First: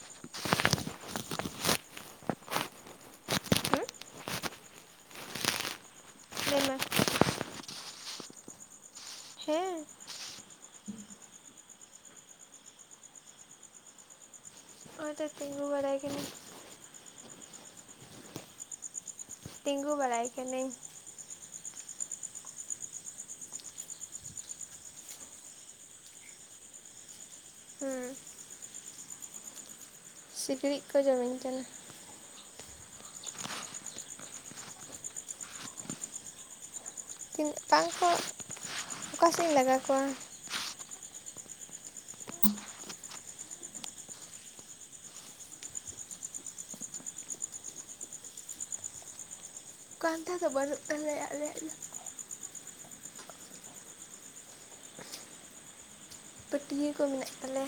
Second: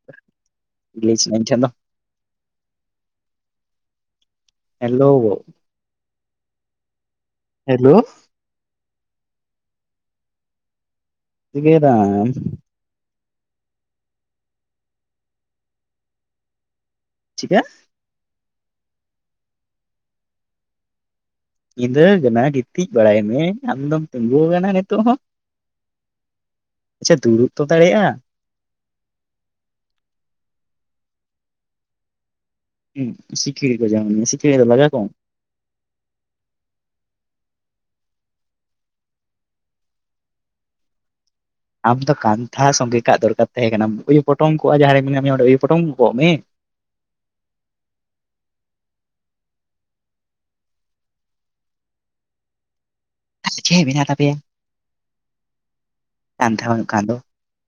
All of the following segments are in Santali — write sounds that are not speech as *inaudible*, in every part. *unintelligible* ᱦᱮᱞᱳ ᱞᱟᱹᱭ ᱢᱮ ᱦᱮᱞᱳ ᱦᱮᱸ ᱪᱤᱠᱟᱹᱭ ᱫᱟᱢ? ᱦᱚᱜᱼᱚᱭ ᱛᱚ ᱛᱤᱸᱜᱩ ᱵᱟᱲᱟᱭ ᱠᱟᱱᱤᱧ᱾ ᱪᱤᱠᱟ? ᱛᱤᱸᱜᱩ ᱵᱟᱲᱟᱭ ᱠᱟᱹᱱᱟᱹᱧ᱾ ᱧᱤᱫᱟᱹ ᱠᱟᱱᱟ ᱜᱤᱛᱤᱡ ᱵᱟᱲᱟᱭ ᱢᱮ ᱟᱢ ᱫᱚᱢ ᱛᱤᱸᱜᱳ ᱠᱟᱱᱟ ᱱᱤᱛᱳᱜ ᱦᱚᱸ᱾ ᱟᱪᱪᱷᱟ ᱫᱩᱲᱩᱵ ᱛᱚ ᱦᱩᱸ ᱫᱟᱲᱮᱭᱟᱜᱼᱟ᱾ ᱥᱤᱠᱬᱤᱡ ᱠᱚ ᱡᱚᱢᱤᱧ ᱠᱟᱱᱟ᱾ ᱦᱮᱸ ᱥᱤᱠᱲᱤᱡ ᱠᱚ ᱡᱚᱢᱮᱜ ᱢᱤᱭᱟ ᱥᱤᱠᱲᱤᱡ ᱫᱚ ᱞᱟᱜᱟ ᱠᱚᱢ᱾ *inaudible* ᱚᱠᱟ ᱥᱮᱡ ᱤᱧ ᱞᱟᱜᱟ ᱠᱚᱣᱟ? ᱟᱢ ᱫᱚ ᱠᱟᱱᱛᱷᱟ ᱥᱚᱸᱜᱮ ᱠᱟᱜ ᱫᱚᱨᱠᱟᱨ ᱛᱟᱦᱮᱸ ᱠᱟᱱᱟ, ᱩᱭᱩ ᱯᱚᱴᱚᱢ ᱠᱚᱜᱼᱟ ᱡᱟᱦᱟᱸᱨᱮ ᱢᱮᱱᱟ ᱢᱮᱭᱟ ᱚᱸᱰᱮ ᱩᱭᱩ ᱯᱚᱴᱚᱢ ᱠᱚᱜ ᱢᱮ᱾ ᱠᱟᱱᱛᱷᱟ ᱫᱚ ᱵᱟᱹᱱᱩᱜ ᱛᱟᱞᱮᱭᱟ ᱟᱞᱮᱭᱟᱜ ᱫᱚ᱾ *inaudible* ᱢᱮᱱᱟᱜ ᱛᱟᱯᱮᱭᱟ᱾ ᱠᱟᱱᱛᱷᱟ ᱵᱟᱱᱩᱜ ᱯᱟᱹᱴᱭᱟᱹ ᱠᱚ ᱠᱷᱟᱱ ᱫᱚ᱾ ᱢᱮᱱᱟᱜ ᱛᱟᱞᱮᱭᱟ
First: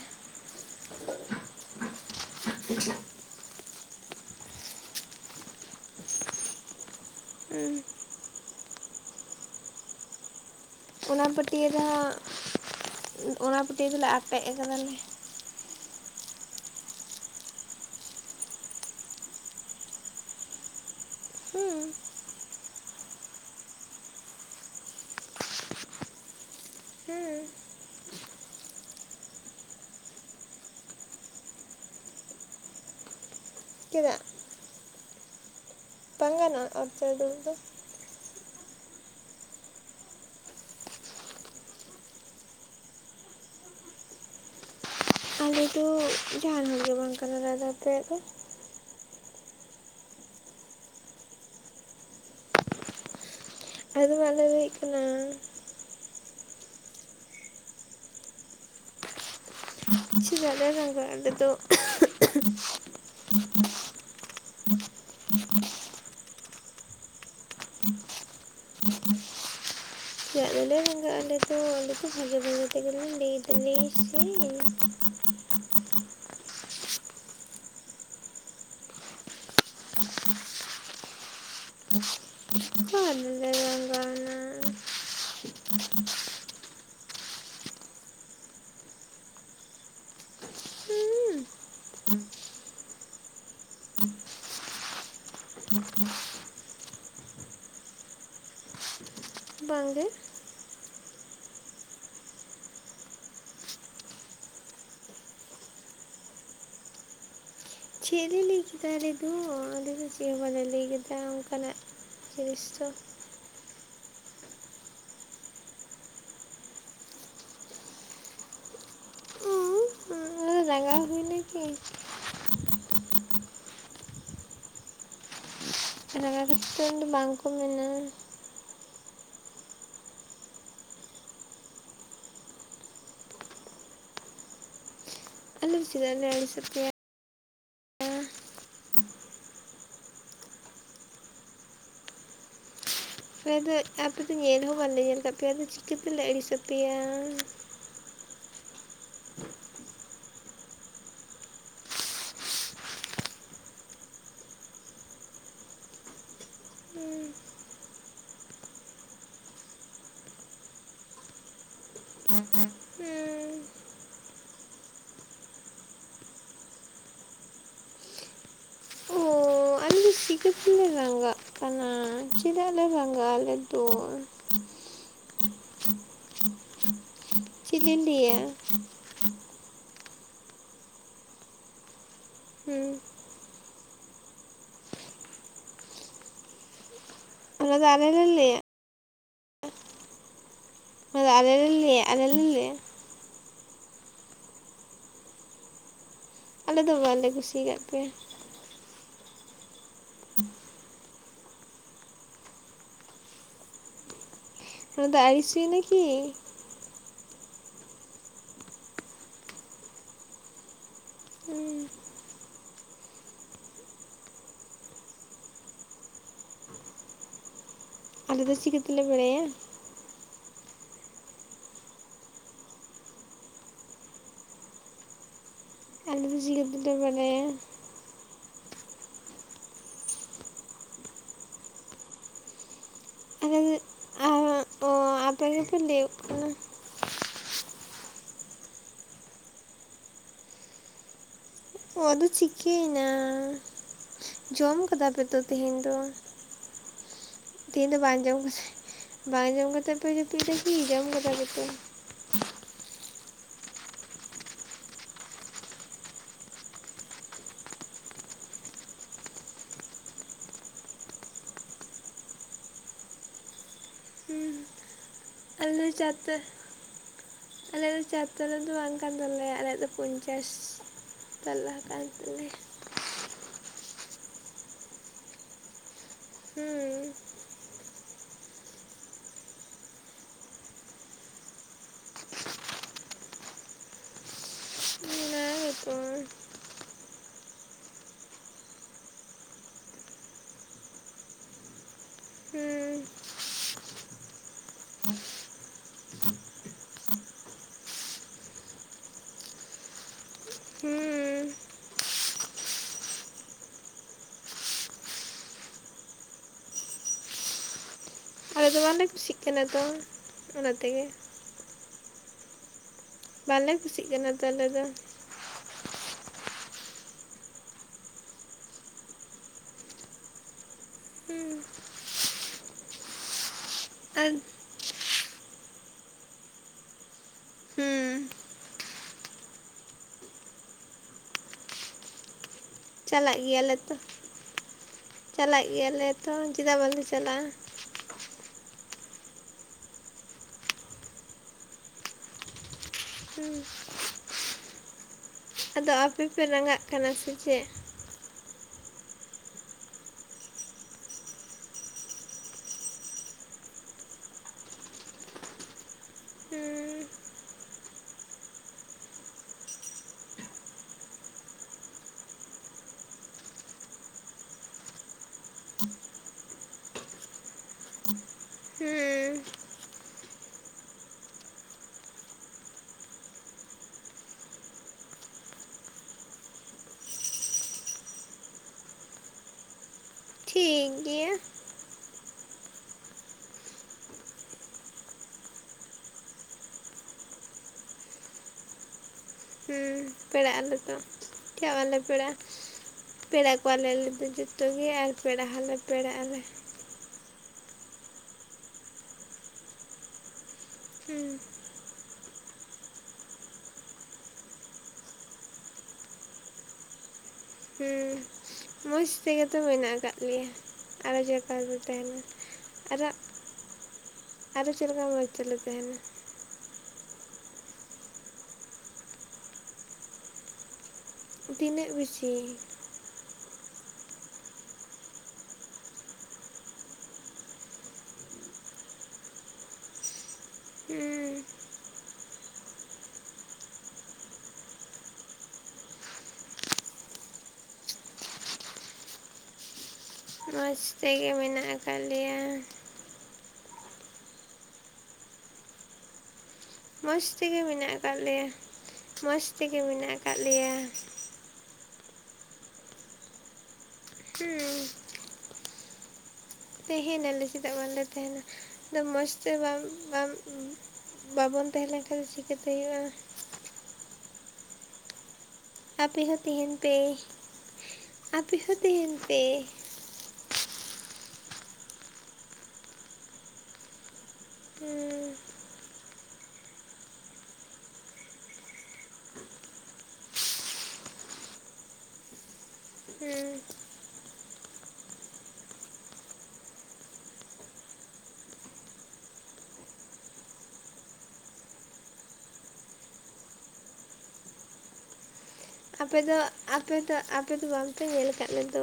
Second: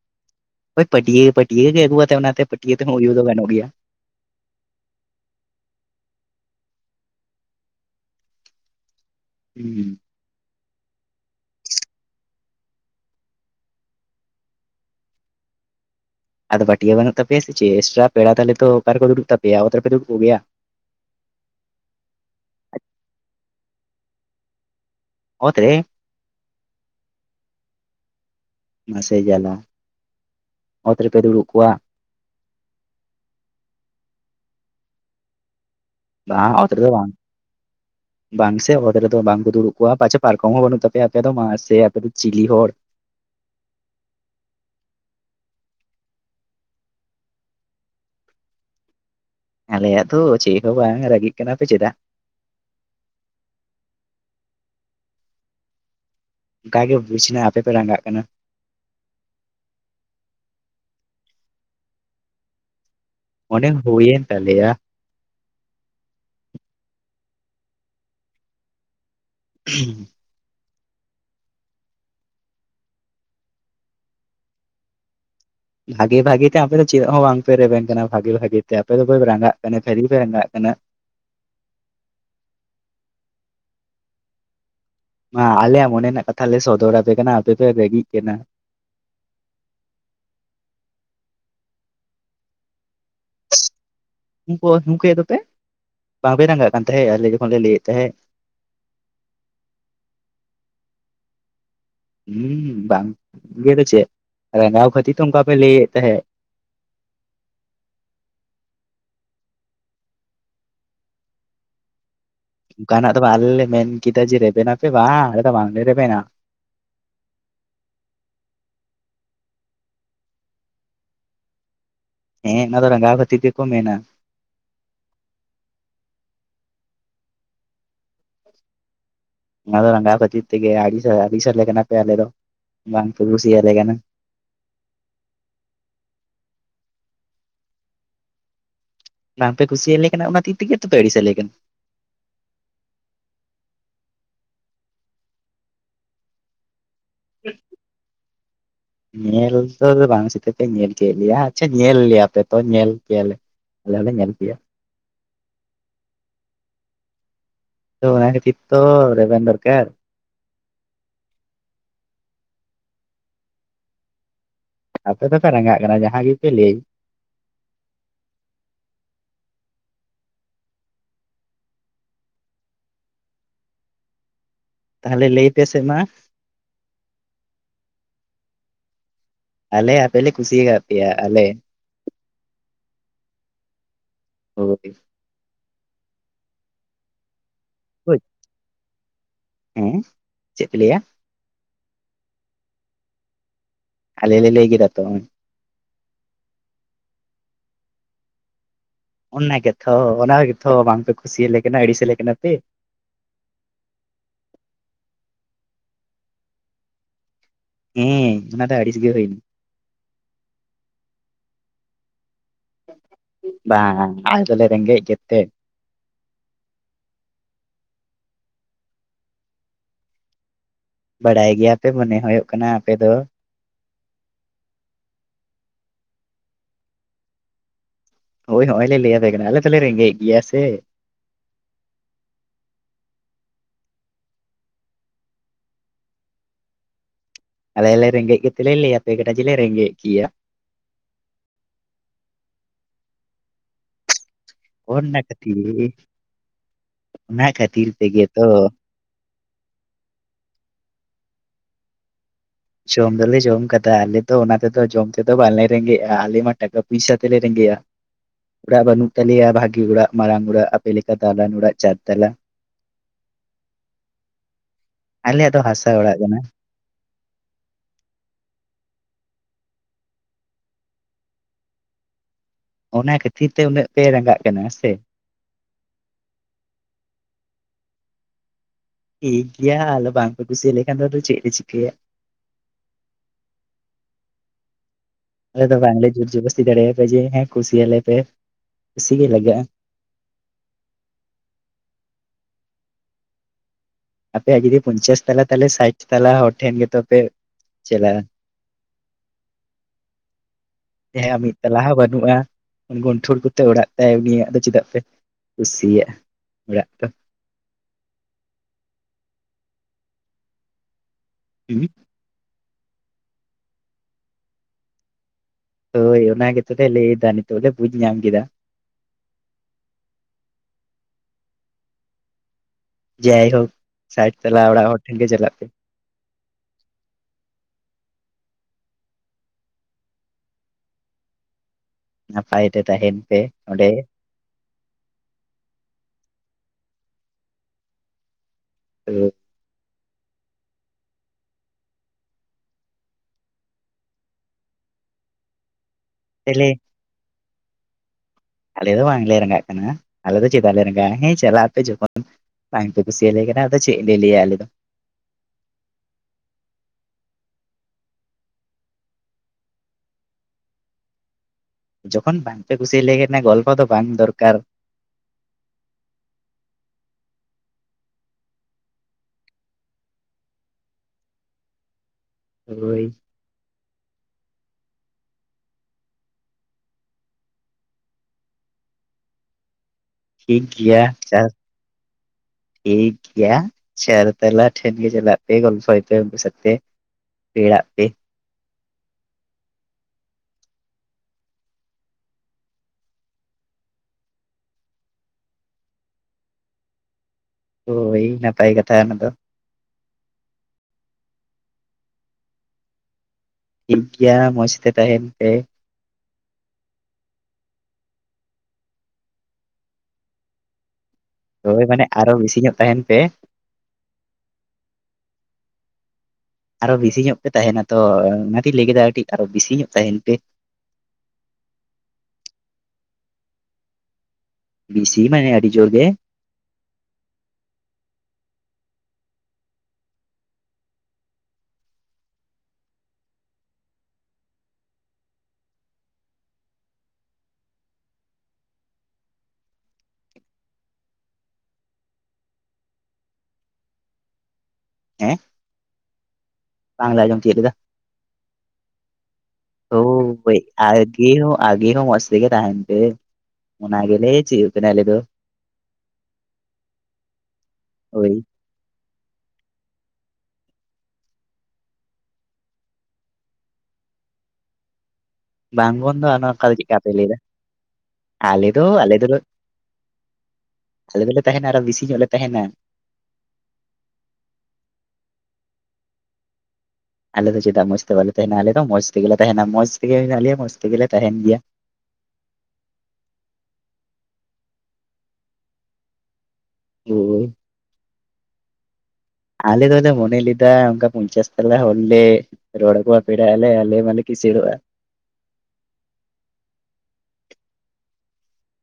ᱯᱟᱴᱭᱟᱹ ᱯᱟᱴᱭᱟᱹ ᱜᱮ ᱟᱜᱩ ᱠᱟᱛᱮᱜ ᱚᱱᱟ ᱛᱮ ᱤᱭᱟᱹ ᱛᱮᱦᱚᱸ ᱩᱭᱩ ᱫᱚ ᱜᱟᱱᱚᱜ ᱜᱮᱭᱟ᱾ ᱦᱮᱸ ᱦᱩᱸ ᱚᱱᱟ ᱯᱟᱹᱴᱭᱟᱹ ᱫᱚ, ᱚᱱᱟ ᱯᱟᱹᱴᱭᱟᱹ ᱫᱚᱞᱮ ᱟᱴᱮᱫ ᱟᱠᱟᱫᱟᱞᱮ᱾ ᱟᱫᱚ ᱯᱟᱹᱴᱭᱟᱹ ᱵᱟᱹᱱᱩᱜ ᱛᱟᱯᱮᱭᱟ ᱥᱮ ᱪᱮᱫ ᱮᱠᱥᱴᱨᱟ ᱯᱮᱲᱟ ᱛᱟᱦᱞᱮ ᱚᱟᱨᱮ ᱫᱩᱲᱩᱵ ᱛᱟᱯᱮᱭᱟ ᱚᱛ ᱨᱮᱯᱮ ᱫᱩᱲᱩᱵ ᱠᱚ ᱜᱮᱭᱟ? ᱦᱩᱸ ᱚᱛ ᱨᱮ ᱦᱩᱸ ᱢᱟᱥᱮ ᱡᱟᱞᱟ, ᱚᱛ ᱨᱮᱯᱮ ᱫᱩᱲᱩᱵ ᱠᱚᱣᱟ᱾ ᱪᱮᱫᱟᱜ? ᱵᱟᱝ ᱚᱛ ᱜᱟᱱᱚᱜᱼᱟ ᱨᱮᱫᱚ ᱨᱮ ᱵᱟᱝ ᱫᱩᱲᱩᱵ ᱫᱚ ᱵᱟᱝ ᱥᱮ ᱚᱛ ᱨᱮᱫᱚ ᱵᱟᱝᱠᱩ ᱫᱩᱲᱩᱵ ᱠᱚᱣᱟ ᱯᱟᱪᱮᱫ ᱯᱟᱨᱠᱚᱢ ᱦᱚᱸ ᱵᱟᱹᱱᱩᱜ ᱛᱟᱯᱮᱭᱟ ᱟᱯᱮ ᱫᱚ ᱢᱟ ᱥᱮ ᱟᱯᱮ ᱫᱚ ᱪᱤᱞᱤ ᱦᱚᱲ᱾ ᱟᱞᱮ ᱫᱚ ᱡᱟᱦᱟᱱ ᱦᱚᱲ ᱜᱮ ᱵᱟᱝ ᱠᱟᱱᱟᱞᱮ ᱟᱫᱚ ᱟᱯᱮᱭᱟᱜ ᱫᱚ᱾ ᱟᱞᱮᱭᱟᱜ ᱫᱚ ᱪᱮᱫ ᱦᱚᱸ ᱵᱟᱝ ᱨᱟᱹᱜᱤᱜ ᱠᱟᱱᱟ ᱯᱮ ᱪᱮᱫᱟᱜ? ᱟᱞᱮ ᱫᱚ ᱵᱟᱞᱮ ᱨᱟᱜᱤᱜ ᱠᱟᱱᱟ ᱾ ᱚᱱᱠᱟ ᱜᱮ ᱵᱩᱡᱽ ᱮᱱᱟ ᱟᱯᱮ ᱯᱮ ᱨᱟᱸᱜᱟᱜ ᱠᱟᱱᱟ᱾ ᱪᱮᱫᱟᱜ ᱞᱮ ᱨᱟᱸᱜᱟᱜᱼᱟ ᱟᱞᱮ ᱫᱚ ᱾ ᱢᱚᱱᱮ ᱦᱩᱭ ᱮᱱ ᱛᱟᱞᱮᱭᱟ᱾ *inaudible* ᱪᱮᱫᱟᱜ ᱫᱚᱞᱮ ᱨᱚᱸᱜᱟᱜᱼᱟ ᱟᱞᱮ ᱫᱚ ᱟᱞᱮ ᱫᱚ ᱵᱷᱟᱜᱮ ᱵᱷᱟᱜᱮ ᱛᱮᱜᱮᱞᱮ ᱞᱟᱹᱭ ᱫᱟᱞᱮ ᱥᱮ᱾ ᱵᱷᱟᱜᱮ ᱵᱷᱟᱜᱤ ᱛᱮ ᱟᱯᱮ ᱫᱚ ᱪᱮᱫ ᱦᱚᱸ ᱵᱟᱝ ᱯᱮ ᱨᱮᱵᱮᱱ ᱠᱟᱱᱟ ᱵᱷᱟᱜᱤ ᱵᱷᱟᱜᱤ ᱛᱮ ᱟᱯᱮ ᱫᱚᱯᱮ ᱨᱟᱸᱜᱟᱜ ᱠᱟᱱᱟ ᱠᱷᱟᱞᱤ ᱯᱮ ᱨᱟᱸᱜᱟᱜ ᱠᱟᱱᱟ᱾ ᱵᱟᱞᱮ ᱨᱟᱸᱜᱟᱣ ᱮᱱᱟ᱾ ᱢᱟ ᱟᱞᱮᱭᱟᱜ ᱢᱚᱱᱮ ᱨᱮᱱᱟᱜ ᱠᱟᱛᱷᱟ ᱞᱮ ᱥᱚᱫᱚᱨᱟᱯᱮ ᱠᱟᱱᱟ, ᱟᱯᱮᱯᱮ ᱨᱟᱜᱤᱜ ᱠᱟᱱᱟ᱾ ᱩᱱᱠᱩ ᱦᱩᱸᱠᱮᱫ ᱫᱚᱯᱮ ᱵᱟᱝᱯᱮ ᱨᱟᱸᱜᱟᱜ ᱠᱟᱱ ᱛᱟᱦᱮᱸᱫ ᱟᱞᱮ ᱡᱚᱠᱷᱚᱱ ᱞᱮ ᱞᱟᱹᱭᱮᱫ ᱛᱟᱦᱮᱸᱫ᱾ ᱵᱟᱝ ᱜᱮ᱾ ᱦᱩᱸ ᱵᱟᱝ ᱜᱮ ᱫᱚ ᱪᱮᱫ ᱨᱟᱸᱜᱟᱣ ᱠᱷᱟᱹᱛᱤᱨ ᱛᱚ ᱚᱱᱠᱟ ᱯᱮ ᱞᱟᱹᱭᱮᱫ ᱛᱟᱦᱮᱸᱫ᱾ ᱪᱮᱫ ᱞᱮ ᱞᱟᱹᱭ ᱠᱮᱫᱟ ᱟᱞᱮ ᱫᱚ, ᱟᱞᱮᱫᱚ ᱪᱮᱫ ᱦᱚᱸ ᱵᱟᱞᱮ ᱞᱟᱹᱭ ᱠᱮᱫᱟ ᱚᱱᱠᱟᱱᱟᱜ᱾ ᱚᱱᱠᱟᱱᱟᱜ ᱫᱚ ᱵᱟᱝ ᱞᱮ ᱢᱮᱱ ᱠᱮᱫᱟ ᱡᱮ ᱨᱮᱵᱮᱱᱟᱯᱮ ᱵᱟᱝ ᱟᱞᱮ ᱫᱚ ᱵᱟᱝᱞᱮ ᱨᱮᱵᱮᱱᱟ᱾ ᱦᱩᱸ ᱨᱟᱸᱜᱟᱣ ᱦᱩᱭᱱᱟ ᱠᱤ᱾ ᱦᱮᱸ ᱚᱱᱟ ᱫᱚ ᱨᱟᱸᱜᱟᱣ ᱠᱷᱟᱛᱤᱨ ᱛᱮᱠᱚ ᱢᱮᱱᱟ᱾ ᱨᱟᱜᱟᱣ ᱠᱟᱛᱮᱫ ᱩᱱ ᱫᱚ ᱵᱟᱝ ᱠᱚ ᱢᱮᱱᱟ᱾ ᱚᱱᱟ ᱫᱚ ᱨᱟᱸᱜᱟᱟᱣ ᱠᱷᱟᱹᱛᱤᱨ ᱛᱮᱜᱮ ᱟᱲᱤᱥ ᱟᱲᱤᱥ ᱟᱞᱮ ᱠᱟᱱᱟ ᱯᱮ ᱟᱞᱮ ᱫᱚ ᱵᱟᱝ ᱠᱩᱥᱤᱭᱟᱞᱮ ᱠᱟᱱᱟ᱾ ᱟᱞᱮ ᱪᱮᱫᱟᱜ ᱞᱮ ᱟᱲᱤᱥ ᱟᱯᱮᱭᱟ᱾ ᱵᱟᱝ ᱯᱮ ᱠᱩᱥᱤᱭᱟᱞᱮ ᱠᱟᱱᱟ ᱚᱱᱟ ᱛᱤᱨ ᱛᱮᱜᱮ ᱛᱚᱯᱮ ᱟᱹᱲᱤᱥ ᱟᱟᱞᱮ ᱠᱟᱱᱟ᱾ ᱟᱯᱮ ᱫᱚ ᱟᱯᱮ ᱫᱚ ᱧᱮᱞ ᱦᱚᱸ ᱵᱟᱞᱮ ᱧᱮᱞ ᱠᱫ ᱯᱮᱭᱟ ᱟᱫᱚ ᱪᱤᱠᱟᱹᱛᱮᱞᱮ ᱟᱹᱲᱤᱥ ᱟᱯᱮᱭᱟ᱾ *inaudible* ᱧᱮᱞ ᱫᱚ ᱵᱟᱝ ᱥᱮᱛᱮ ᱯᱮ ᱧᱮᱞ ᱠᱮᱫ ᱞᱮᱭᱟ ᱟᱪᱪᱷᱟ ᱧᱮᱞ ᱞᱮᱭᱟᱯᱮ ᱛᱚ ᱧᱮᱞ ᱠᱮᱭᱟᱞᱮ᱾ ᱟᱞᱮ ᱦᱚᱸ ᱧᱮᱞ ᱯᱮᱭᱟ᱾ ᱦᱮᱸ ᱛᱚ ᱚᱱᱟ ᱠᱷᱟᱹᱛᱤᱨ ᱛᱚ ᱨᱮᱵᱮᱱ ᱫᱚᱨᱠᱟᱨ ᱾ *inaudible* ᱟᱯᱮ ᱫᱚᱯᱮ ᱨᱟᱸᱜᱟᱜ ᱠᱟᱱᱟ ᱡᱟᱦᱟᱸ ᱜᱮᱯᱮ ᱞᱟᱹᱭ ᱾ ᱚ ᱟᱞᱤ *unintelligible* ᱞᱮ ᱨᱟᱸᱜᱟᱜ ᱠᱟᱱᱟ, ᱪᱮᱫᱟᱜ ᱞᱮ ᱨᱟᱸᱜᱟᱜᱼᱟ ᱟᱞᱮ ᱫᱚ! ᱛᱟᱦᱚᱞᱮ ᱞᱟᱹᱭ ᱯᱮ ᱥᱮ ᱢᱟ ᱾ ᱪᱮᱫ ᱫᱚᱧ ᱞᱟᱹᱭᱟ? ᱟᱞᱮ ᱟᱯᱮ ᱞᱮ ᱠᱩᱥᱤᱭ ᱠᱟᱜ ᱯᱮᱭᱟ ᱟᱞᱮ ᱾ ᱦᱮᱸ ᱾ ᱦᱳᱭ ᱾ ᱚᱱᱟ ᱫᱚ ᱟᱞᱮ ᱞᱮ ᱞᱮᱭᱟ! ᱦᱮᱸ, ᱪᱮᱫ ᱯᱮ ᱞᱮᱭᱟ? ᱚᱱᱟ ᱫᱚ ᱟᱞᱮ ᱞᱮ ᱞᱮᱭᱟ ᱟᱞᱮ ᱞᱮ ᱞᱮᱭᱟ? ᱟᱞᱮ ᱞᱮ ᱞᱮᱭ ᱠᱮᱫᱟ ᱛᱚ ᱾ ᱟᱞᱮ ᱫᱚ ᱵᱟᱞᱮ ᱠᱩᱥᱤᱠᱟᱫ ᱯᱮᱭᱟ ᱾ ᱚᱱᱟ ᱜᱮᱛᱷᱚ ᱚᱱᱟ ᱜᱮᱛᱷᱚ ᱵᱟᱝᱯᱮ ᱠᱩᱥᱤᱭᱟᱞᱮ ᱠᱟᱱᱟ ᱟᱹᱲᱤᱥ ᱟᱞᱮ ᱠᱟᱱᱟ ᱯᱮ ᱾ ᱚᱱᱟ ᱫᱚ ᱟᱹᱲᱤᱥ ᱦᱳᱭ ᱱᱟ ᱠᱤ! ᱦᱩᱸ, ᱚᱱᱟ ᱫᱚ ᱟᱹᱲᱤᱥ ᱜᱮ ᱦᱩᱭᱱᱟ ᱾ ᱦᱩᱸ ᱵᱟᱝ ᱟᱞᱮ ᱨᱮᱸᱜᱮᱡ ᱜᱮᱛᱮ! ᱟᱞᱮ ᱫᱚ ᱪᱤᱠᱟᱹᱛᱮᱞᱮ ᱵᱟᱲᱟᱭᱟ? ᱵᱟᱲᱟᱭ ᱜᱮᱭᱟ ᱯᱮ ᱢᱚᱱᱮ ᱦᱩᱭᱩᱜ ᱠᱟᱱᱟ ᱟᱯᱮ ᱫᱚ! ᱟᱞᱮ ᱫᱚ ᱪᱤᱠᱟᱹ ᱛᱮᱞᱮ ᱵᱟᱲᱟᱭᱟ? ᱦᱳᱭ ᱦᱚᱜᱼᱚᱭ ᱞᱮ ᱞᱟᱹᱭᱟᱯᱮ ᱠᱟᱱᱟ ᱟᱞᱮ ᱛᱚᱞᱮ ᱨᱮᱸᱜᱮᱡ ᱜᱮᱭᱟ ᱥᱮ ᱾ ᱟᱨᱟᱨ ᱚ ᱟᱯᱮ ᱜᱮᱯᱮ ᱞᱮᱭᱚᱜ ᱠᱟᱱᱟ ᱾ ᱟᱞᱮ ᱞᱮ ᱨᱮᱸᱜᱮᱡ ᱜᱮᱛᱮ ᱞᱮ ᱞᱮᱭᱟᱯᱮ ᱠᱟᱱᱟ ᱡᱮᱞᱮ ᱨᱮᱸᱜᱮᱡ ᱜᱮᱭᱟ ᱾ ᱟᱫᱚ ᱪᱤᱠᱟᱹᱭᱮᱱᱟ? ᱡᱚᱢ ᱠᱟᱫᱟ ᱚᱱᱟ ᱯᱮ ᱛᱚ ᱠᱷᱟᱹᱛᱤᱨ ᱛᱮᱦᱤᱱ ᱫᱚ? ᱚᱱᱟ ᱠᱷᱟᱹᱛᱤᱨ ᱛᱮᱦᱮᱱ ᱫᱚ ᱵᱟᱝ ᱛᱮᱜᱮ ᱡᱚᱢ ᱛᱚ ᱠᱟ ᱵᱟᱝ ᱡᱚᱢ ᱠᱟᱛᱮ ᱯᱮ ᱡᱟᱯᱤᱫᱟ ᱠᱤ ᱡᱚᱢ ᱠᱟᱫᱟ ᱞᱮ ᱛᱚ ᱾ ᱡᱚᱢ ᱫᱚᱞᱮ ᱡᱚᱢ ᱠᱟᱫᱟ, ᱟᱞᱮ ᱫᱚ ᱚᱱᱟ ᱛᱮᱫᱚ ᱡᱚᱢ ᱛᱮᱫᱚ ᱵᱟᱞᱮ ᱨᱮᱸᱜᱮᱡᱼᱟ ᱾ ᱟᱞᱮ ᱢᱟ ᱴᱟᱠᱟ ᱯᱚᱭᱥᱟ ᱛᱮᱞᱮ ᱨᱮᱸᱜᱮᱡᱼᱟ ᱾ ᱚᱲᱟᱜ ᱵᱟᱹᱱᱩᱜ ᱛᱟᱞᱮᱭᱟ ᱵᱷᱟᱜᱤ ᱚᱲᱟᱜ ᱢᱟᱨᱟᱝ ᱚᱲᱟᱜ ᱟᱯᱮ ᱞᱮᱠᱟ ᱫᱟᱞᱟᱱ ᱚᱲᱟᱜ ᱪᱟᱨ ᱛᱟᱞᱟ ᱾ *unintelligible* ᱦᱩᱸ, ᱟᱞᱮᱭᱟᱜ ᱫᱚ ᱟᱞᱮ ᱦᱟᱥᱟ ᱚᱲᱟᱜ ᱠᱟᱱᱟ ᱪᱟᱨᱛᱮ ᱟᱞᱮᱭᱟᱜ ᱫᱚ ᱪᱟᱨ ᱛᱟᱞᱟ ᱫᱚ ᱵᱟᱝ ᱠᱟᱱ ᱛᱟᱞᱮᱭᱟ ᱟᱞᱮᱭᱟᱜ ᱫᱚ ᱯᱚᱧᱪᱟᱥ ᱛᱟᱞᱟ ᱠᱟᱱ ᱛᱟᱞᱮᱭᱟ ᱾ ᱚᱱᱟ ᱠᱷᱟᱹᱛᱤᱨ ᱛᱮ ᱩᱱᱟᱹᱜ ᱯᱮ ᱨᱟᱸᱜᱟᱜ ᱠᱟᱱᱟ ᱥᱮ? ᱦᱩᱸ ᱾ ᱴᱷᱤᱠ ᱜᱮᱭᱟ ᱟᱫᱚ ᱵᱟᱝ ᱯᱮ ᱠᱩᱥᱤ ᱟᱞᱮ ᱠᱷᱟᱱ ᱫᱚ ᱟᱫᱚ ᱪᱮᱫ ᱞᱮ ᱪᱤᱠᱟᱹᱭᱟ? *inaudible* ᱚᱱᱟ ᱟᱞᱮ ᱫᱚ ᱜᱮᱛᱚ ᱵᱟᱝᱞᱮ ᱡᱳᱨ ᱡᱚᱵᱚᱥᱛᱤ ᱫᱟᱲᱮᱭᱟᱯᱮ ᱡᱮ ᱦᱮᱸ ᱠᱩᱥᱤᱭᱟ ᱞᱮ ᱯᱮ, ᱠᱩᱥᱤ ᱜᱮ ᱞᱟᱜᱟᱜᱼᱟ ᱾ ᱦᱮᱸᱻ ᱟᱯᱮᱭᱟᱜ ᱡᱩᱫᱤ ᱯᱚᱧᱪᱟᱥ ᱛᱟᱞᱟ ᱛᱟᱦᱚᱞᱮ ᱥᱟᱴ ᱛᱟᱞᱟ ᱦᱚᱲ ᱴᱷᱮᱱ ᱜᱮᱛᱚᱯᱮ ᱪᱟᱞᱟᱜᱼᱟ? ᱡᱟᱦᱟᱭᱟᱜ ᱦᱩᱸ ᱢᱤᱫ ᱛᱟᱞᱟ ᱦᱚᱸ ᱵᱟᱹᱱᱩᱜᱼᱟ, ᱜᱩᱱᱴᱷᱩᱲ ᱠᱚᱛᱮ ᱚᱲᱟᱜ ᱛᱟᱭ ᱩᱱᱤᱭᱟᱜ ᱫᱚ ᱪᱮᱫᱟᱜ ᱯᱮ ᱠᱩᱥᱤᱭᱟᱜᱼᱟ ᱚᱲᱟᱜ ᱫᱚ? ᱟᱫᱚ ᱵᱟᱞᱮ ᱠᱩᱥᱤᱜ ᱠᱟᱱᱟ ᱛᱚ ᱚᱱᱟ ᱛᱮᱜᱮ ᱩᱦᱩᱜ᱾ ᱵᱟᱞᱮ ᱠᱩᱥᱤᱜ ᱠᱟᱱᱟ ᱛᱚ ᱟᱞᱮ ᱫᱚ ᱦᱳᱭ ᱚᱱᱟ ᱜᱮᱛᱚ ᱞᱮ ᱞᱟᱹᱭ ᱫᱟ ᱱᱤᱛᱚᱜ ᱞᱮ ᱵᱩᱡᱽ ᱧᱟᱢ ᱠᱮᱫᱟ᱾ ᱦᱩᱸ᱾ ᱡᱟᱭᱦᱳᱠ ᱟᱨ ᱥᱟᱭᱴ ᱛᱟᱞᱟ ᱚᱲᱟᱜ ᱦᱚᱲ ᱴᱷᱮᱱ ᱜᱮ ᱪᱟᱞᱟᱜ ᱯᱮ᱾ ᱦᱩᱸ ᱱᱟᱯᱟᱭ ᱛᱮ ᱛᱟᱦᱮᱱ ᱪᱟᱞᱟᱜ ᱯᱮ ᱜᱮᱭᱟᱞᱮ ᱚᱸᱰᱮ᱾ ᱛᱚ ᱪᱟᱞᱟᱜ ᱜᱮᱭᱟᱞᱮ ᱛᱚ ᱪᱮᱫᱟᱜ ᱵᱟᱞᱮ ᱪᱟᱞᱟᱜᱼᱟ? *inaudible* ᱦᱩᱸ᱾ ᱟᱫᱚ ᱟᱯᱮ ᱯᱮ ᱨᱟᱸᱜᱟᱜ ᱠᱟᱱᱟ ᱥᱮ ᱪᱮᱫ? ᱟᱞᱮ ᱫᱚ ᱵᱟᱝᱞᱮ ᱨᱟᱸᱜᱟᱜ ᱠᱟᱱᱟ ᱟᱞᱮ ᱫᱚ ᱪᱮᱫᱟᱜ ᱞᱮ ᱨᱟᱸᱜᱟᱜᱼᱟ ᱦᱮᱸ ᱪᱟᱞᱟᱜ ᱟᱯᱮ ᱡᱚᱠᱷᱚᱱ ᱵᱟᱝ ᱯᱮ ᱠᱩᱥᱤᱭᱟᱞᱮ ᱠᱟᱱᱟ ᱟᱫᱚ ᱪᱮᱫ ᱞᱮ ᱞᱟᱹᱭᱟ ᱟᱞᱮ ᱫᱚ᱾ ᱦᱩᱸ᱾ ᱡᱚᱠᱷᱚᱱ ᱵᱟᱝ ᱯᱮ ᱠᱩᱥᱤᱭᱟᱞᱮ ᱠᱟᱱᱟ ᱜᱚᱞᱯᱚ ᱫᱚ ᱵᱟᱝ ᱫᱚᱨᱠᱟᱨ᱾ ᱦᱩᱸ᱾ ᱦᱳᱭ᱾ ᱴᱷᱤᱠ ᱜᱮᱭᱟ ᱪᱟ ᱴᱷᱤᱠ ᱜᱮᱭᱟ ᱪᱟᱨᱛᱟᱞᱟ ᱴᱷᱮᱱ ᱜᱮ ᱪᱟᱞᱟᱜ ᱯᱮ ᱜᱚᱞᱚᱭ ᱯᱮ ᱩᱱᱠᱩ ᱥᱟᱛᱮ ᱾ ᱯᱮᱲᱟᱜ ᱯᱮ ᱦᱩᱸ *unintelligible* ᱯᱮᱲᱟᱜ ᱟᱞᱮ ᱛᱚ, ᱪᱮᱫᱟᱜ ᱵᱟᱞᱮ ᱯᱮᱲᱟᱜᱼᱟ? ᱯᱮᱲᱟ ᱠᱚᱣᱟᱞᱮ ᱟᱞᱮ ᱫᱚ ᱡᱚᱛᱚ ᱜᱮ ᱟᱨ ᱯᱮᱲᱟ ᱦᱚᱸᱞᱮ ᱯᱮᱲᱟᱜ ᱟᱞᱮ᱾ ᱦᱳᱭ ᱱᱟᱯᱟᱭ ᱠᱟᱛᱷᱟ ᱚᱱᱟ ᱫᱚ᱾ ᱦᱩᱸ᱾ ᱴᱷᱤᱠ ᱜᱮᱭᱟ ᱢᱚᱡᱽ ᱛᱮ ᱛᱟᱦᱮᱱ ᱯᱮ᱾ ᱦᱩᱸ᱾ ᱢᱚᱡᱽ ᱛᱮᱜᱮ ᱛᱚ ᱢᱮᱱᱟᱜ ᱟᱠᱟᱫ ᱞᱮᱭᱟ ᱟᱨᱚ ᱡᱚ ᱟᱨ ᱦᱳᱭ ᱢᱟᱱᱮ ᱛᱟᱦᱮᱱᱟ ᱟᱨᱚ ᱵᱮᱥᱤ ᱧᱚᱜ ᱛᱟᱦᱮᱱ ᱟᱨᱚ ᱯᱮ ᱟᱨᱚ ᱪᱮᱫ ᱞᱮᱠᱟ ᱢᱚᱡᱽ ᱛᱮᱞᱮ ᱛᱟᱦᱮᱱᱟ? ᱟᱨᱚ ᱵᱮᱥᱤ ᱧᱚᱜ ᱯᱮ ᱛᱟᱦᱮᱱᱟ ᱛᱚ ᱚᱱᱟᱛᱮᱧ ᱞᱟᱹᱭ ᱠᱮᱫᱟ ᱠᱟᱹᱴᱤᱡ ᱟᱨᱚ ᱵᱮᱥᱤ ᱧᱚᱜ ᱛᱟᱦᱮᱱ ᱯᱮ ᱾ ᱛᱤᱱᱟᱹᱜ ᱵᱮᱥᱤ? ᱵᱮᱥᱤ ᱢᱟᱱᱮ ᱟᱹᱰᱤ ᱡᱳᱨ ᱜᱮ ᱦᱮᱸ *unintelligible* ᱛᱮ ᱜᱮ ᱢᱮᱱᱟᱜ ᱟᱠᱟᱫ ᱞᱮᱭᱟ ᱾ ᱦᱮᱸᱜ ᱵᱟᱝᱞᱮ ᱢᱚᱡᱽ ᱟᱸᱡᱚᱢ ᱛᱤᱭᱚᱜ ᱛᱮᱜᱮ ᱞᱮᱫᱟ ᱢᱮᱱᱟᱜ ᱟᱠᱟᱫ ᱞᱮᱭᱟ ᱢᱚᱡᱽ ᱛᱮᱜᱮ *unintelligible* ᱢᱮᱱᱟᱜ ᱟᱠᱟᱫ ᱞᱮᱭᱟ ᱟᱸᱜᱮ ᱦᱚᱸ ᱢᱚᱡᱽ ᱛᱮᱜᱮ ᱛᱟᱦᱮᱱ ᱯᱮ ᱚᱱᱟ ᱜᱮᱞᱮ ᱪᱟᱹᱭᱟᱹᱜ ᱦᱮᱸ ᱠᱟᱱᱟ ᱟᱞᱮ ᱫᱚ *inaudible* ᱛᱟᱦᱮᱱ ᱟᱞᱮ ᱪᱮᱫᱟᱜ ᱵᱟᱝᱞᱮ ᱦᱳᱭ ᱛᱟᱦᱮᱱᱟ᱾ ᱢᱚᱡᱽ ᱛᱮ ᱵᱟᱢ ᱵᱟᱢ ᱵᱟᱵᱚᱱ ᱛᱟᱦᱮᱸ ᱞᱮᱱᱠᱷᱟᱱ ᱫᱚ ᱪᱤᱠᱟᱹᱛᱮ ᱦᱩᱭᱩᱜ-ᱟ ᱾ ᱵᱟᱝ ᱵᱚᱱ ᱟᱯᱮ ᱫᱚ ᱦᱚᱸ ᱚᱱᱠᱟ ᱛᱟᱦᱮᱱ ᱫᱚ ᱪᱮᱫ ᱞᱮᱠᱟ ᱯᱮ ᱞᱟᱹᱭᱫᱟ ᱟᱯᱮ ᱟᱞᱮ ᱦᱚᱸ ᱫᱚ ᱛᱟᱦᱮᱱ ᱟᱞᱮ ᱫᱚᱞᱮ ᱯᱮ ᱟᱞᱮ ᱫᱚᱞᱮ ᱛᱟᱦᱮᱱᱟ ᱟᱨᱚ ᱵᱤᱥᱤ ᱧᱚᱜ ᱞᱮ ᱛᱟᱦᱮᱱᱟ᱾ ᱟᱞᱮ ᱫᱚ ᱪᱮᱫᱟᱜ ᱢᱚᱡᱽ ᱛᱮ ᱵᱟᱞᱮ ᱛᱟᱦᱮᱱᱟ ᱟᱞᱮ ᱫᱚ ᱢᱚᱡᱽ ᱛᱮᱜᱮᱞᱮ ᱛᱟᱦᱮᱱᱟ ᱢᱚᱡᱽ ᱛᱮᱜᱮ ᱢᱮᱱᱟᱜ ᱞᱮᱭᱟ ᱢᱚᱡᱽ ᱛᱮᱜᱮᱞᱮ ᱛᱟᱦᱮᱱ ᱜᱮᱭᱟ᱾ ᱦᱩᱸ᱾ ᱦᱳᱭ᱾ ᱟᱞᱮ ᱫᱚᱞᱮ ᱢᱚᱱᱮ ᱞᱮᱫᱟ ᱚᱱᱠᱟ ᱯᱚᱧᱪᱟᱹᱥ ᱛᱟᱞᱟ ᱦᱚᱲᱞᱮ ᱨᱚᱲ ᱟᱠᱚᱣᱟ ᱯᱮᱲᱟᱜ ᱟᱞᱮ, ᱟᱞᱮ ᱢᱟᱞᱮ ᱠᱤᱥᱟᱹᱲᱚᱜ-ᱟ᱾ ᱟᱯᱮ ᱫᱚ, ᱟᱯᱮ ᱫᱚ, ᱟᱯᱮ ᱫᱚ ᱵᱟᱝᱯᱮ ᱧᱮᱞ ᱟᱠᱟᱫ ᱞᱮᱫᱚ᱾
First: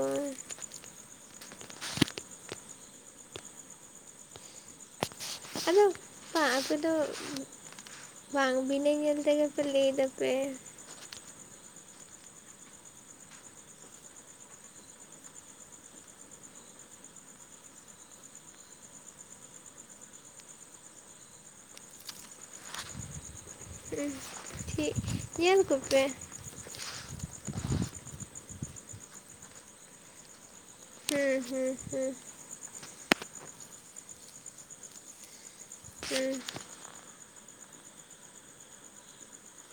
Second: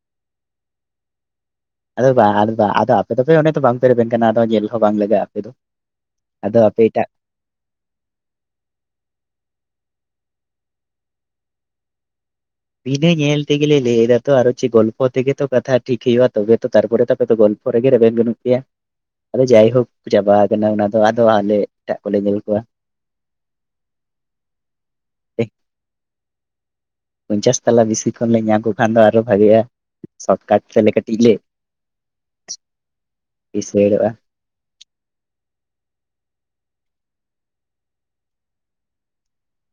ᱟᱫᱚ ᱵᱟᱝ ᱵᱟ ᱟᱫᱚ ᱟᱯᱮ ᱫᱚᱯᱮ ᱚᱱᱮ ᱛᱚ ᱵᱟᱝ ᱯᱮ ᱨᱮᱵᱮᱱ ᱠᱟᱱᱟ ᱟᱫᱚ ᱧᱮᱞ ᱦᱚᱸ ᱵᱟᱝ ᱞᱟᱜᱟᱜ-ᱟ᱾ ᱟᱫᱚ ᱵᱟᱸ ᱟᱯᱮᱫᱚ ᱵᱟᱝ ᱵᱤᱱᱟᱹ ᱧᱮᱞ ᱛᱮᱜᱮ ᱯᱮ ᱞᱟᱹᱭ ᱫᱟᱯᱮ᱾ ᱵᱤᱱᱟᱸ ᱧᱮᱞ ᱛᱮᱜᱮ ᱞᱮ ᱞᱟᱹᱭ ᱮᱫᱟ ᱛᱚ ᱟᱨᱪᱮ ᱜᱚᱞᱯᱦᱚ ᱛᱮᱜᱮ ᱛᱚ ᱠᱟᱛᱷᱟ ᱴᱷᱤᱠ ᱦᱭᱩᱜ-ᱟ ᱛᱚᱵᱮ ᱛᱚ ᱛᱟᱨᱯᱟᱨᱮ ᱛᱟᱯᱮ ᱛᱚ ᱜᱚᱞ ᱚᱚᱨᱮ ᱜᱮ ᱨᱮᱵᱮᱱ ᱵᱟᱹᱱᱩᱜ ᱯᱮᱭᱟ᱾ ᱟᱫᱚ ᱡᱟᱭᱦᱳᱠ ᱪᱟᱵᱟ ᱟᱠᱟᱱᱟ ᱚᱱᱟ ᱫᱚ ᱟᱫᱚ ᱟᱞᱮ ᱮᱴᱟᱜ ᱠᱚᱞᱮ ᱧᱮᱞ ᱠᱚᱣᱟ᱾ ᱦᱮᱸ ᱴᱷᱤᱠ ᱮ ᱧᱮᱞ ᱠᱚᱯᱮ᱾ ᱯᱚᱧᱪᱟᱥ ᱛᱟᱞᱟ ᱵᱮᱥᱤ ᱠᱷᱚᱱ ᱞᱮ ᱧᱟᱢ ᱠᱚ ᱠᱷᱟᱱ ᱫᱚ ᱟᱨᱚ ᱵᱷᱟᱜᱮᱜ-ᱟ᱾ ᱥᱚᱴᱠᱟᱴ ᱛᱮᱞᱮ ᱠᱟᱹᱴᱤᱡᱽ ᱞᱮ ᱦᱩᱸ ᱦᱩᱸ ᱦᱩᱸ ᱠᱤᱥᱟᱹᱲᱚᱜ-ᱟ᱾ ᱦᱮᱸ᱾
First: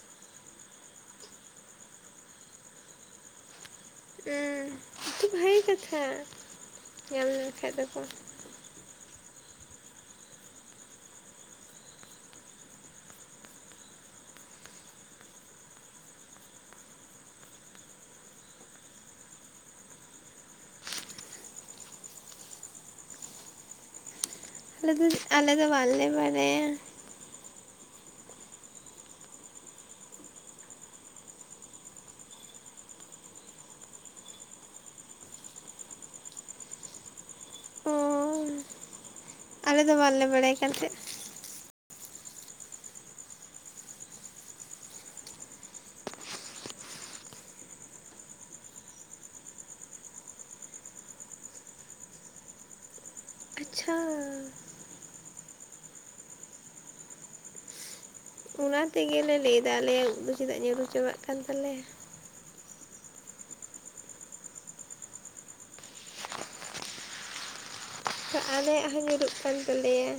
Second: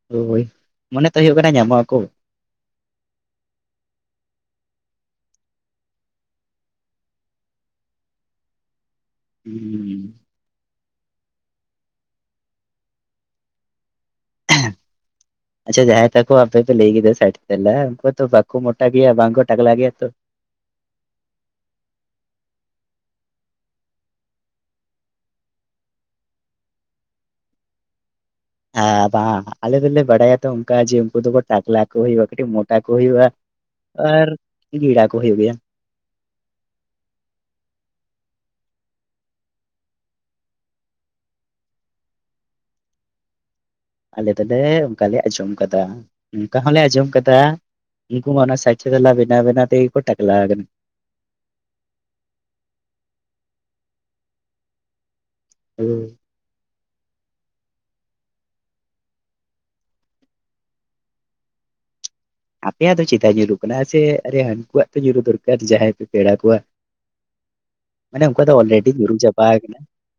ᱦᱳᱭ ᱢᱚᱱᱮ ᱛᱚ ᱦᱩᱭᱩᱜ ᱠᱟᱱᱟ ᱧᱟᱢᱚᱜ ᱟᱠᱚ᱾ ᱦᱮᱸ᱾ ᱵᱦᱟᱞᱤ ᱠᱟᱛᱷᱟ ᱧᱟᱢ ᱞᱮᱱᱠᱷᱟᱡᱽ ᱫᱚᱠᱚ᱾ ᱦᱮᱸᱻ ᱟᱪᱪᱷᱟ ᱡᱟᱦᱟᱸᱭ ᱛᱟᱠᱚ ᱟᱯᱮ ᱯᱮ ᱞᱟᱹᱭ ᱠᱮᱫᱟ ᱥᱟᱭᱤᱰ ᱛᱮᱞᱟ ᱩᱱᱠᱩ ᱛᱚ ᱵᱟᱠᱚ ᱢᱚᱴᱟ ᱜᱮᱭᱟ ᱵᱟᱝᱠᱚ ᱴᱟᱠᱞᱟ ᱜᱮᱭᱟ ᱛᱚ᱾ ᱟᱞᱮ ᱫᱚ, ᱟᱞᱮ ᱫᱚ ᱵᱟᱞᱮ ᱵᱟᱰᱟᱭᱟ᱾ ᱟᱨ ᱵᱟᱝ ᱟᱞᱮ ᱫᱚᱞᱮ ᱵᱟᱲᱟᱭᱟ ᱛᱚ ᱚᱱᱠᱟ ᱡᱮ ᱩᱱᱠᱩ ᱫᱚᱠᱚ ᱴᱟᱠᱞᱟ ᱠᱚ ᱦᱩᱭᱩᱜ-ᱟ ᱠᱟᱹᱴᱤᱡ ᱢᱚᱴᱟ ᱠᱚ ᱦᱩᱭᱩᱜ-ᱟ᱾ ᱟᱨ ᱜᱤᱲᱟ ᱠᱚ ᱦᱩᱭᱩᱜ ᱜᱮᱭᱟ᱾ ᱚ ᱟᱞᱮ ᱫᱚ ᱵᱟᱞᱮ ᱵᱟᱲᱟᱭ ᱠᱟᱱᱛᱟᱦᱮᱫᱽ᱾ ᱟᱞᱮ ᱫᱚᱞᱮ ᱚᱱᱠᱟ ᱞᱮ ᱟᱸᱡᱚᱢ ᱠᱟᱫᱟ ᱚᱱᱠᱟ ᱦᱚᱸᱞᱮ ᱟᱸᱡᱚᱢ ᱠᱟᱫᱟ᱾ ᱩᱱᱠᱩ ᱢᱟ ᱚᱱᱟ ᱥᱟᱭᱤᱪᱞᱟ ᱵᱮᱱᱟᱣ-ᱵᱮᱱᱟᱣ ᱛᱮᱜᱮ ᱠᱚ ᱴᱟᱠᱞᱟ ᱦᱟᱠᱟᱱᱟ᱾ ᱟᱪᱪᱷᱟ᱾ ᱦᱮᱸ᱾ ᱚᱱᱟ ᱛᱮᱜᱮᱞᱮ ᱞᱟᱹᱭᱮᱫᱟ ᱟᱞᱮᱭᱟᱜ ᱩᱵᱽ ᱫᱚ ᱪᱮᱫᱟᱜ ᱧᱩᱨᱩ ᱪᱟᱵᱟᱜ ᱠᱟᱱ ᱛᱟᱞᱮᱭᱟ᱾ ᱟᱯᱮᱭᱟᱜ ᱫᱚ ᱪᱮᱫᱟᱭ ᱧᱩᱨᱩᱜ ᱠᱟᱱᱟ ᱮᱥᱮ ᱦᱟᱹᱱᱠᱩᱣᱟᱜ ᱛᱚ ᱧᱩᱨᱩᱜ ᱫᱚᱨᱠᱟᱨ ᱡᱟᱦᱟᱸᱭ ᱯᱮ ᱯᱮᱲᱟ ᱠᱚᱣᱟ᱾ ᱢᱟᱱᱮ ᱛᱚ ᱚᱱᱠᱩᱣᱟᱟ ᱫᱚ ᱟᱞᱮᱭᱟᱜ ᱚᱞᱨᱮᱰᱤ ᱦᱚᱸ ᱧᱩᱨᱩ ᱧᱩᱨᱩᱜ ᱪᱟᱵᱟ ᱠᱟᱱ ᱠᱟᱱᱟ᱾ ᱛᱟᱞᱮᱭᱟ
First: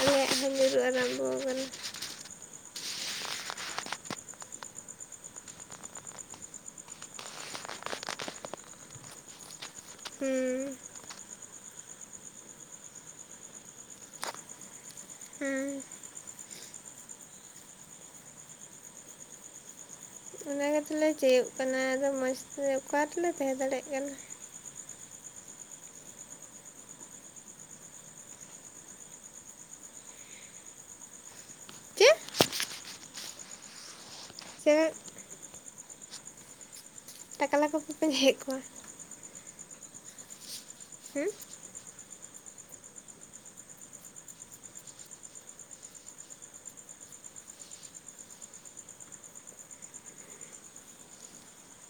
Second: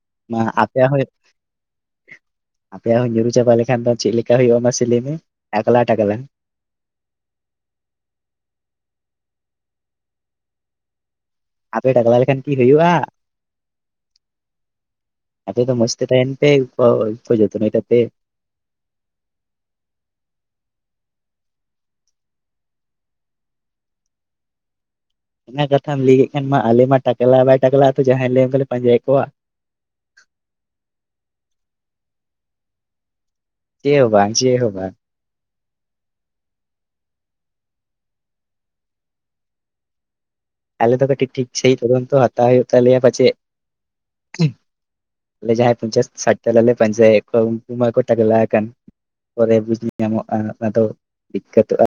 ᱟᱞᱮᱭᱟᱜ ᱦᱚᱸ ᱧᱩᱨᱩᱜ-ᱟ ᱟᱨᱟᱢᱵᱚ ᱠᱟᱱᱟ᱾ ᱟᱯᱮᱭᱟᱜ ᱦᱚᱸ ᱧᱩᱨᱩ ᱪᱟᱵᱟ ᱞᱮᱠᱷᱟᱱ ᱫᱚ ᱪᱮᱫ ᱞᱮᱠᱟ ᱦᱩᱭᱳᱜ-ᱟ ᱢᱟᱥᱮ ᱞᱟᱹᱭ ᱢᱮ᱾ ᱴᱟᱠᱞᱟ-ᱴᱟᱠᱞᱟ᱾ ᱦᱮᱸ᱾ ᱟᱯᱮ ᱴᱟᱠᱞᱟ ᱞᱮᱠᱷᱟᱱ ᱠᱤ ᱦᱩᱭᱩᱜ-ᱟ᱾ ᱟᱯᱮ ᱦᱩᱸ ᱛᱚ ᱢᱚᱡᱛᱮ ᱛᱟᱦᱮᱱ ᱯᱮ ᱩᱵᱽ ᱠᱚ ᱡᱚᱛᱱᱚᱭ ᱛᱟᱯᱮ᱾ ᱢᱚᱡᱽᱞᱮ ᱪᱮᱭᱚᱜ ᱠᱟᱱᱟ ᱟᱫᱚ ᱢᱚᱡᱽ ᱛᱮ ᱚᱠᱟ ᱨᱮᱞᱮ ᱛᱟᱦᱮᱸ ᱫᱟᱲᱮᱭᱟᱜ ᱠᱟᱱᱟ᱾ ᱚᱱᱟ ᱠᱟᱛᱷᱟᱢ ᱞᱟᱹᱭ ᱠᱮᱫ ᱠᱷᱟᱱ ᱢᱟ ᱟᱞᱮ ᱢᱟ ᱴᱟᱠᱞᱟ ᱵᱟᱭ ᱴᱟᱠᱞᱟ ᱛᱚ ᱡᱟᱦᱟᱸᱭ ᱞᱮ ᱚᱱᱠᱟᱞᱮ ᱯᱟᱸᱡᱟᱭᱮᱫᱽ ᱠᱚᱣᱟ᱾ ᱪᱮᱫ ᱪᱮᱜ ᱦᱚᱸ ᱵᱟᱝ, ᱪᱮᱜ ᱥᱮ ᱦᱚᱸ ᱵᱟᱝ᱾ ᱴᱟᱠᱞᱟ ᱠᱚᱯᱮ ᱯᱟᱸᱡᱟᱣᱮᱫᱽ ᱠᱚᱣᱟ᱾ ᱟᱞᱮ ᱫᱚ ᱦᱩᱸ ᱠᱟᱹᱴᱤᱡ ᱴᱷᱤᱠ ᱥᱮᱦᱤᱡ ᱛᱟᱫᱚᱱᱛᱟ ᱦᱟᱛᱟᱣ ᱦᱩᱭᱩᱜ ᱛᱟᱞᱮᱭᱟ ᱯᱟᱪᱦᱮᱫ᱾ ᱟᱞᱮ ᱡᱟᱦᱟᱸᱭ ᱯᱚᱧᱪᱟᱥ ᱥᱟᱭᱴᱟ ᱟᱞᱮ ᱞᱮ ᱯᱟᱸᱡᱟᱭᱮᱫᱽ ᱠᱚᱣᱟ ᱩᱱᱠᱩ ᱢᱟ ᱠᱚ ᱴᱟᱠᱞᱟ ᱟᱠᱟᱱ ᱯᱚᱨᱮ ᱵᱩᱡᱽ ᱧᱟᱢᱚᱜᱼᱟ ᱚᱱᱟ ᱫᱚ ᱫᱤᱠᱟᱹᱛᱚᱜᱼᱟ᱾